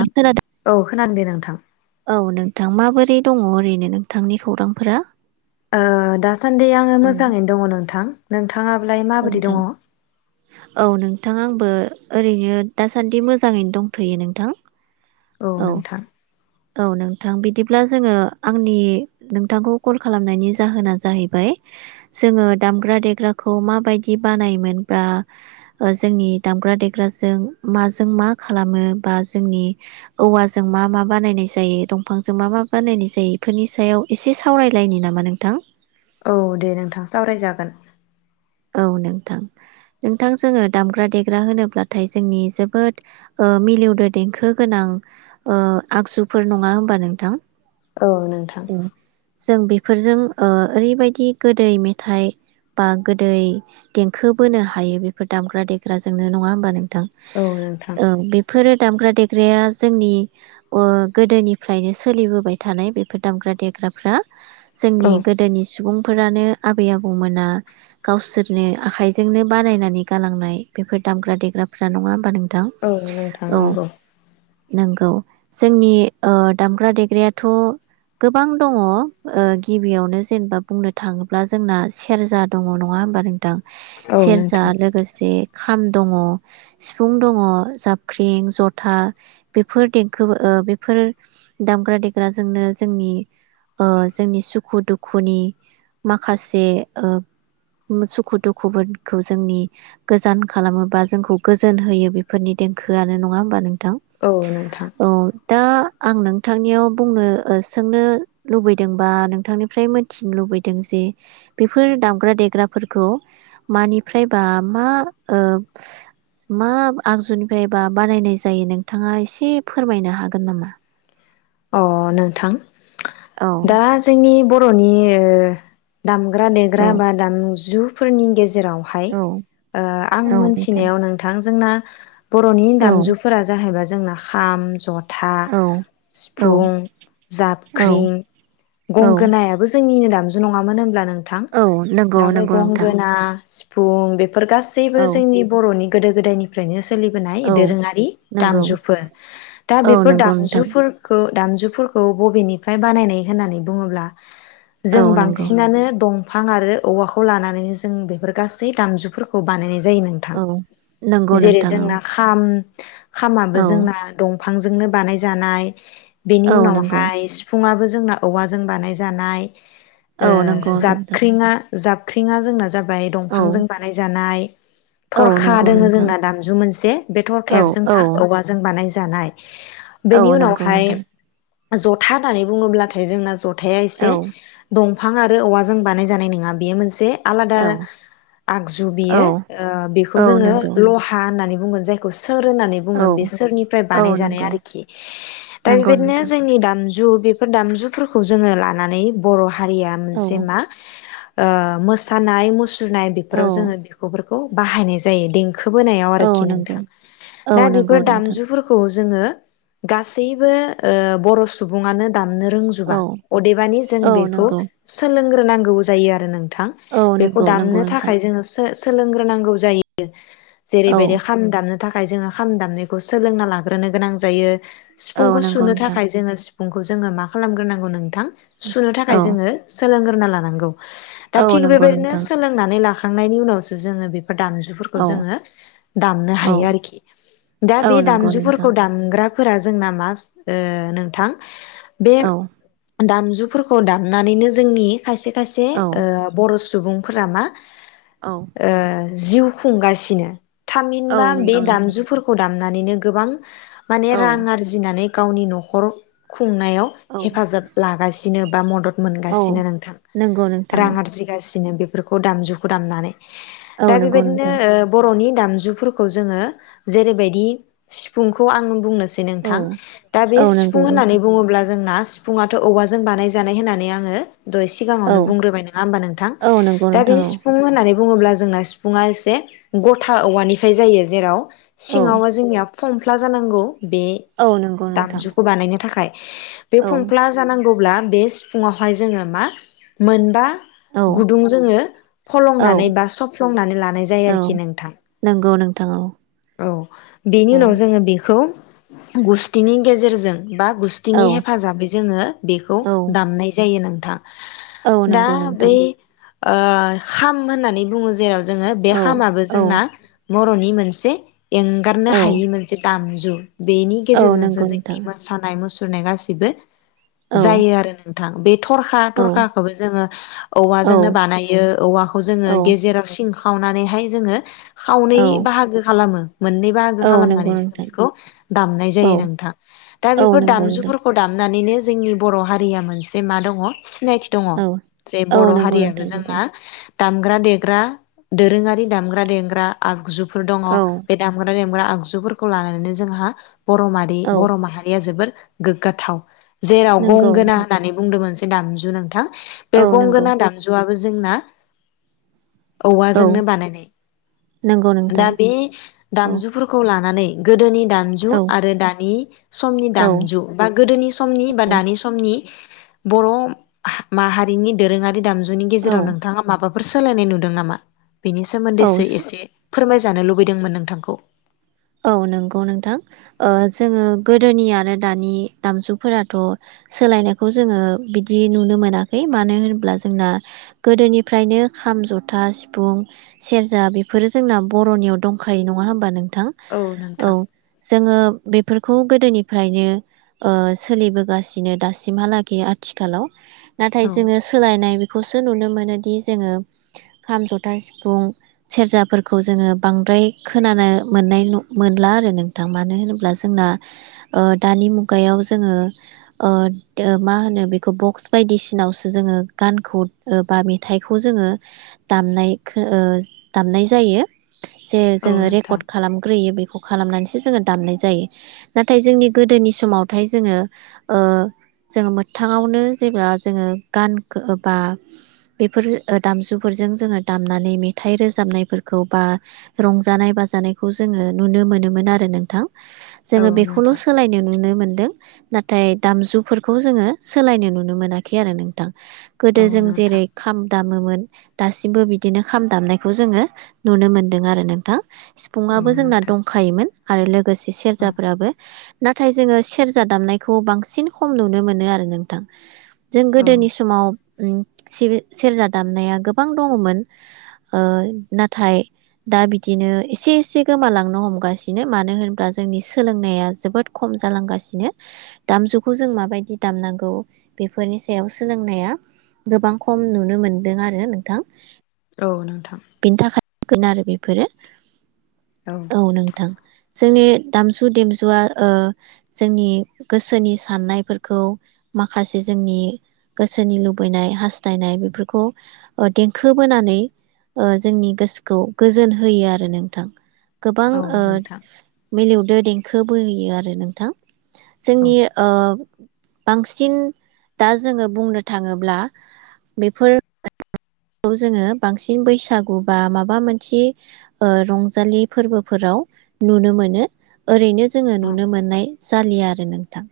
नों खोनादों औ खोनादों दे नोंथां औ नोंथां माबोरै दङ ओरैनो नोंथांनि खौरांफोरा ओ दासान्दि आङो औ मोजाङैनो दङ नोंथां नों औ नोंथां आंबो ओरैनो दासान्दि मोजाङैनो दंथ'यो नोंथां औ नोंथां औ नोंथां बिदिब्ला जोङो आंनि नोंथांखौ कल खालामनायनि जाहोना जाहैबाय जोङो दामग्रा देग्राखौ मा बायदि बानायोमोन बा जोंनि दामग्रा देग्राजों माजों मा खालामो बा जोंनि औवाजों मा मा बानायनाय जायो दंफांजों मा मा बानायनाय जायो बेफोरनि सायाव एसे सावरायलायनो नामा नोंथां औ दे नोंथां सावरायजागोन औ नोंथां नोंथां जोङो दामग्रा देग्रा होनोब्लाथाय जोंनि जोबोद ओ मिलौदो देंखो गोनां ओ आगजुफोर नङा होमबा नोंथां औ नोंथां फोरजों ओ ओरैबायदि गोदै मेथाइ बा गोदै देंखो बोनो हायो बेफोर दामग्रा देग्राजोंनो नङा होमबा नों थां औ नोंथां ओं बेफोरो दामग्रा देग्राया जोंनि ओ गोदोनिफ्रायनो सोलिबोबाय थानाय बेफ बे दामग्रा देग्राफ्रा जोंनि औ गोदोनि सुबुं फोरानो आबै आबौमोना गावसोरनो आखाइजोंनो बानायनानै गालांनाय बेफोर दामग्रा देग्राफोरा नङा होमबा नों थां औ नोंथां औ नंगौ नोंगौ जोंनि ओ दामग्रा देग्रायाथ गोबां दङ ओ गिबियावनो जेनेबा बुंनो थाङोब्ला जोंना सेरजा दङ नङा होमबा नों थां औ सेरजा नोंथां लोगोसे खाम दङ, सिफुं दङ, जाबख्रिं, जथा बेफोर देंखो ओ बेफोर दामग्रा देग्राजोंनो जोंनि ओ जोंनि सुखु दुखुनि माखासे ओ सुखु दुखुफोरखौ जोंनि गोजान खालामोबा जोंखौ गोजोन होयो बेफोरनि देंखोआनो नङा होमब नों औ नोंथां दा आं नोंथांनियाव बुंनो ओ सोंनो लुबैदों बा नोंथांनिफ्राय मोनथिनो लुबैदों जे बेफोर दामग्रा देग्राफोरखौ मानिफ्रायबा मा ओ मा आगजुनिफ्रायबा बानायनाय जायो नोंथाङा एसे फोरमायनो हागोन नामा अ नोंथां औ दा जोंनि बर र'नि ओ दामग्रा औ देग्रा बा दामजु फोरनि गेज जेरावहाय औ ओ आं मोनथिनायाव नोंथां जोंना [inaudible] बर'नि औ दामजुफोरा जाहैबाय जोंना खाम, जथ था औ औ सिफुं, औ जाबख्रिं, औ गंगोनायाबो जों निनो दामजु नङामोन होनब्ला नों थां। औ नंगौ दा बे नंगौ नोंथां गंगोना सि फुं बे फोर गासैबो औ जोंनि बर'नि गोदो गोदायनिफ्रायनो सोलिबोनाय औ दोरोङारि नंगौ दामजुफोर। दा औ बेफोर नंगौ नोंथां दामजुफोर दामजुफोरखौ बबेनिफ्राय बानायनाय होननानै बुङोब्ला औ जों नंगौ बांसिनानो दं फां आरो औवाखौ लानानैनो जों बेफोर गासै दामजुफोरखौ बानायनाय जायो नोंथां औ नंगौ जेरै नोंथां औ जोंना खाम खामाबो औ जोंना दं फांजोंनो बानायजानाय बेनि औ नंगौ उनावहाय सिफुंआबो जोंना औवाजों बानाय जानाय ओ औ नंगौ नोंथां जाबख्रिङा जाबख्रिङा जोंना जाबाय दंफांजों औ बानायजानाय औ थरखा नंगौ दोङो नोंथां जोंना दामजु मोनसे बे औ थरखायाबो जोंना औ औवाजों बानाय जानाय। बेनि उनाव गौ नोंथां। ज'था होननानै बुङोब्लाथाय जोंना ज'थ थाया एसे औ दं फां आरो औवाजों बानायजानाय नोङा। बेयो मोनसे आलादा औ आगजु औ बेयो ओ बेखो औ जोङो नंगौ ल'हा होननानै बुंगोन जायखौ सोर होननानै औ बुङो बे सोरनिफ्राय औ बानायजानाय नंगौ आरोखि। दा नंगौ बेबायदिनो नोंथां जोंनि दा दामजु बेफोर दामजुफोरखौ जोङो लानानै बर' हारिया मोनसे औ मा? ओ मोसानाय मुस सुनाय औ बेफोराव जोंङो बेखौफोर बाहायनाय जायोें दें खोबोनायाव औ आरोखि नंगौ नोंथां औ दा बेफोर नंगौ नोंथां दामजुफोरखौ जोंङो गासै बयबो ओ बर सुबङानो दामनो रोंजोबा औ अदेबानि जों औ बेखौ नंगौ सोलों रोंग्रोनांगौबो जायो आरो। थां औ बेखौ नंगौ नंगौ दामनो नोंथां थाखाय जों सोर सोलोंग्रोनांगौ जायो जेरै औ बेरै खाम थाखाय जोंङो खाम दामनायखौ सोलोंना लाग्रोनो गोनां जायो औ सिफुंखौ नंगौ सुनो नोंथां थाखाय जोंङो सि फुंखौ जोंङो मा खालामग्रोनांगौ नोंथां सुनो थाखाय औ जोंङो सोलों ग्रोना लानांगौ दा औ थिग नंगौ बेबायदिनो नोंथां सोलोंनानै लाख थांनायनि उनावसो जोंङो बे फोर दामजुफोरखौ औ जोंङो दामनो हायो औ आरोखि दा औ बे नंगौ नोंथां दामजुफोरखौ दामग्रा फोरा जोंना मा ओ नोंथां बे औ दामजुफोरखौ दामनानैनो जोंनि खायसे खायसे औ ओ बर' सुबुं फोरा मा ओ जिउ खुंगासिनो औ थामिनबा बे नंगौ नोंथां दामजुफोरखौ दाम नानैनो गोबां माने औ रां आर नानै गावनि न'खर खुंनायाव औ हेफाजाब लागासि नो बा मदद औ मोनगासिनो नोंथां नंगौ नोंथां रां आरजिगासिनो बे फोरखौ दामजुखो दामना औ दा औ नंगौ बेबायदिनो नोंथां ओ बर'नि दामजुफोरखौ जोङो जेरैबादि सिफुंखौ आङो बुंनोसै दि नोंथां औ दा बे औ नंगौ सिफुं होननानै नोंथां बुङोब्ला जोंना सिफुङाथ' औवाजों बानायजानाय होनानै आङो दहै सिगाङावनो औ बुंग्रोबाय नोङा होमबा नोंथां औ नंगौ दा बे नोंथां सिफुं होननानै बुङोब्ला जोंना सिफुुंआ एसे गथा औवानिफ्राय जायो जेराव औ सिङावबा जोंनिया फमफ्ला जानांगौ बे औ औ नंगौ नोंथां दामजुखो बानायनो थाखाय बे फंफ्ला औ जानांगौब्ला बे सिफुुङावहाय जोङो मा मोनबा औ गुदुं जोङो फलंनानै औ बा सफ्लंनानै लानाय जायो औ आरोखि नोंथां। नंगौ नोंथां औ। औ बेनि उनाव जोङो बेखौ गुस्थिनि गेजेरजों। बा गुस्थिनि औ हेफाजाबै जोङो बेखौ औ दामनाय जायो नों औ दा नंगौ बेै नोंथां ओ खाम होननानै बुङो जेराव जोङो बे औ खामाबो औ जोंना बर'नि मोनसे। एंगारनो औ हायि मोनसे दाम जु बेनि औ गेजेरजोंसो नंगौ नोंथां जोंनि मोसानाय मुसु नाय गासिबो औ जायो आरो नोंथां बे थरखा औ थरखाखौबो जोङो औ औवाजोंनो बानायो औवाखौ जोङो औ गेजेराव सिं खावनानैहाय जोङो खावनै बाहागो। खालामो। मोननै बाहागो औ खालामनानै नंगौ जोङो नोंथां बेखौ दामनाय जायो औ नोंथां दा औ बेफोर नंगौ नोंथां दामजुफोरखौ दामनानैनो जोंनि बर' हारिया मोनसे मा दङ। सिनायथि दङ औ जे औ बर' नंगौ हारियाबो नोंथां नंगौ जोंना दामग्रा देग्रा दोरोङारि दामग्रा देग्रा आगजुफोर। औ बे दामग्रा देग्रा आगजु आगजुफोरखौ लानानैनो जोंहा। बर'मारि औ बर' माहारिया जोबोर गोग्गाथाव। जेराव नंगौ गंगोना नोंथां होननानै बुंदोंमोन जे ए दामजु नोंथां। बे औ नंगौ गंगोना दामजुआबो जे जोंना। औ औवाजोंनो नंगौ बानायनाय नोंथां दा बे औ दामजुफोरखौ लानानै गोदोनि दामजु औ आरो दानि समनि औ दामजु बा गोदोनि समनि बा दानि समनि बर' माहारिनि दोरोङारि दामजु जुनि औ गेजेराव नोंथाङा माबाफ फोर सोलायनाय नुदों नामा? बेनि औ सोमोन्दैसो इसे फोरमाय जानो लुब बैदोंमोन नोंथांखौ औ नंगौ नोंथां ओ जोङो गोदोनियानो दानि दामजुफोराथ' सोलायनायखौ जोङो बिदि नुनो मोनाखै मानो होनोब्ला जोंना गोदोनिफ्रायनो खाम जथा सिफुं सेरजा बेफोरो जोंना बर'नियाव दंखायो नङा होनोमबा नोंथां? औ जोङो बेफ फोरखौ गोदोनिफ्रायनो ओ सोलिबोगासिनो दासिमहालागै आथिखालाव नाथाय औ जोङो सोलायनाय बेफ खौसो नुनो मोनोदि जोङो खाम जथा सिफुं सेरजाफोरखौ जोङो बांद्राय खोनानो मोननाय न मोनला आरो नोंथां मानो होनोब्ला जोंना ओ दानि मुगायाव जोङो ओ दो मा होनो बेखौ बक्स बायदिसिनावसो जोङो गानखौ बा मेथाइखौ जोङो दामनाय खो ओ दामनाय जायो। जे औ जोङो नोंथां रेकर्ड खालाम यि बेखौ खालामनानैसो जोङो दामनाय जायो नाथाय जोंनि गोदोनि समावथाय जोङो ओ जोङो मोगथाङावनो जेबा गानखौ बा बेफोर ओ दामजोफोरजों जोङो दामनानै मेथाय रोजाबनायफोरखौ बा रंजानाय बाजानाय खौ जोङो नुनो मोनोमोन आरो नोंथां औ जोङो बेखौल' नोंथां सोलायनो नुनो मोनदों। नाथाय दामजुफोरखौ जोङो सोलायनो नुनो मोनाखै आरो नोंथां। गोदो औ जों नोंथां जेरै खाम दामोमोन दासिमबो बिदिनो खाम दामनायखौ जोङो नुनो मोनदों आरो नोंथां। औ सिफुंआबो जोंना नोंथां दंखायोमोन। आरो लोगोसे औ सेरजाफोराबो नाथाय जोङो सेरजा दामनाय खौ बांसिन खम नुनो मोनो आरो नोंथां जों औ गोदोनि समाव उम सिबि-सेरजा दामनाया गोबां दङमोन ओ नाथाय दा बिदिनो एसे-एसे गोमालांनो हमगासिनो मानो होनोब्ला जोंनि सोलोंनाया जोबोद खम जालांगासिनो दामजुखौ जों माबायदि दामनांगौ बेफोरनि सायाव सोलोंनाया गोबां खम नुनो मोनदों आरो नोंथां औ नोंथां गोन आरो बेफोरो औ नोंथां जोंनि दामजु देमजुआ ओ जोंनि गोसोनि साननायफोरखौ माखासे जोंनि गोसोनि लुबैनाय हास्थायनाय बेफोरखौ देंखो बोनानै ओ जोंनि गोसोखौ गोजोन होयो आरो नों थां गोबां औ ओ नोंथां मिलौ दो देंखो बोयो आरो नोंथां औ जोंनि ओ बांसिन दा जोङो बुंनो थाङोब्ला बेफोर जोङो बांसिन बैसागु बा माबा मोनसे ओ रं जालि फोरावनो नुनो मोनो ओरैनो जोङो अ नुनो मोननाय जालिया आरो नोंथां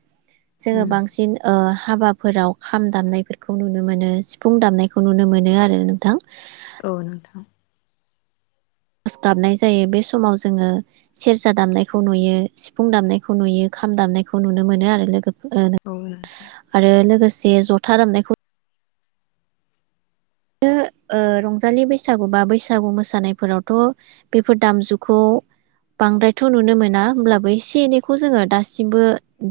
जोङो उम बांसिन ओ हाबाफोराव खाम दामनायफोरखौ नुनो मोनो सिफुं दामनायखौ नुनो मोनो आरो नोंथां औ गाबनाय जायो बे समाव जोङो सेरजा दामनायखौ नुयो सिफुं दामनायखौ नुयो खाम दामनायखौ नुनो मोनो आरो लोगो ओ औ नोंथां आरो लोगोसे जे जथा दामनायखौ बि रंजालि बैसागु बा बैसागु मोसानायफोरावथ' बेफोर दामजुखौ बांद्रायथ' नुनो मोना होमब्लाबो एसे एनैखौ जोङो दासिमबो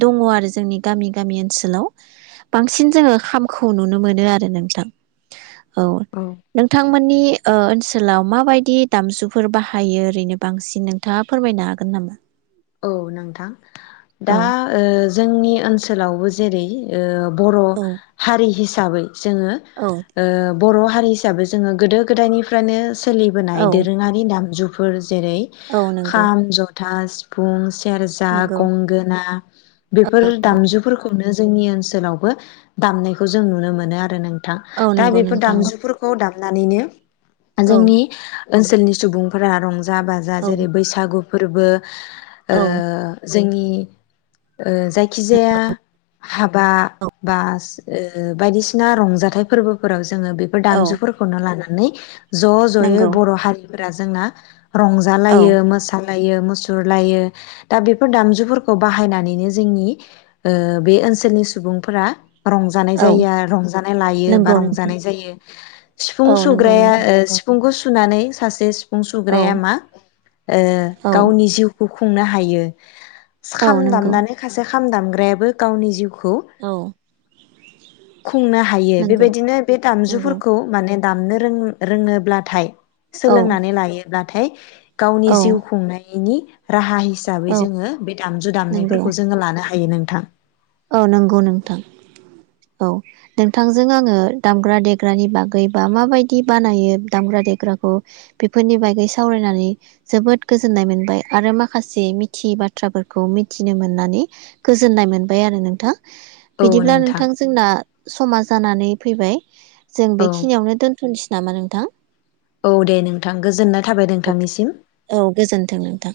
दङ आरो जोंनि गामि गामि ओनसोलाव बांसिन जोङो खामखौ नुनो मोनो आरो नोंथां औ नोंथांमोननि ओनसोलाव माबायदि दामजुफोर बाहायो ओरैनो बांसिन नोंथाङा फोरमायनो हागोन नामा औ नोंथां औ दा ओ जोंनि ओनसोलावबो जेरै ओ बर' औ हारि हिस साबै जोङो औ ओ बर' हारि हिसाबै जोङो गोदो गोदायनिफ्रायनो सोलिबोनाय औ दोरोङारि दामजु फोर जेरै नंगौ खाम ज था सिफ फुं सि सेरजा नंगौ गंगोना बेफोर दामजुफोरखौ खौनो जोंनि ओनसोलावबो दामनायखौ जों नुनो मोनो आरो नों थां औ दा नंगौ बेफोर नोंथां दामजुफोरखौ दाम लानानैनो औ जोंनि ओनसोलनि सुबुंफोरा रंजा जा बाजा औ जेरै बैसागु फोरबो ओ औ जोंनि ओ जायखिजाया हाबा औ बा ओ बायदिसिना रंजाथाइ फोरबोफोराव जों जोङो बेफोर औ दामजुफोरखौनो लाना नै ज' ज'यै नंगौ बर' हारि फोरा जोंना औ रंजालायो मोसा लायो मुसुर लायो दा बेफोर दामजुफोरखौ बाहायनानैनो जोंनि ओ बे ओनसोलनि सुबुंफोरा रंजानाय औ जायो रंजानाय लायो बा नंगौ नोंथां रंजानाय जायो सिफुं औ नंगौ सुग्राया नोंथां ओ सिफुंखौ सु सुनानै सासे सिफु सिफुं औ सुग्राया मा ओ औ गावनि जिउ खौ खुंनो हायो। औ खाम नंगौ दामनानै खासे खाम दामग्रायाबो गावनि जिउखौ खौ औ खुंनो हायो नंगौ बेबायदिनो बे नंगौ दामजुफोरखौ माने दामनो रों रोङोब्लाथाय औ सोलोंनानै लायोब्लाथाय गावनि औ जिउ खुंनायनि राहा सि हिसाबै औ जोङो बे दामजु नंगौ दामनायफोरखौ जोङो लानो हायो नों थां औ नंगौ नोंथां औ नोंथांजों आङो दामग्रा-देग्रानि बागै बा माबायदि बानायो दामग्रा-देग्राखौ बेफोरनि बागै सावरायनानै जोबोद गोजोननाय मोनबाय आरो माखासे मिथियै बाथ्राफोरखौ मिथिनो मोननानै गोजोननाय मोन। बाय आरो नोंथां। बिदिब्ला नोंथां जोंना। समा जानानै फैबाय। जों औ बेखिनियावनो दोन। थनोसै नामा नोंथां? औ दे नोंथां गोजोननाय थाबाय नोंथांनिसिम। औ गोजोन्थों नोंथां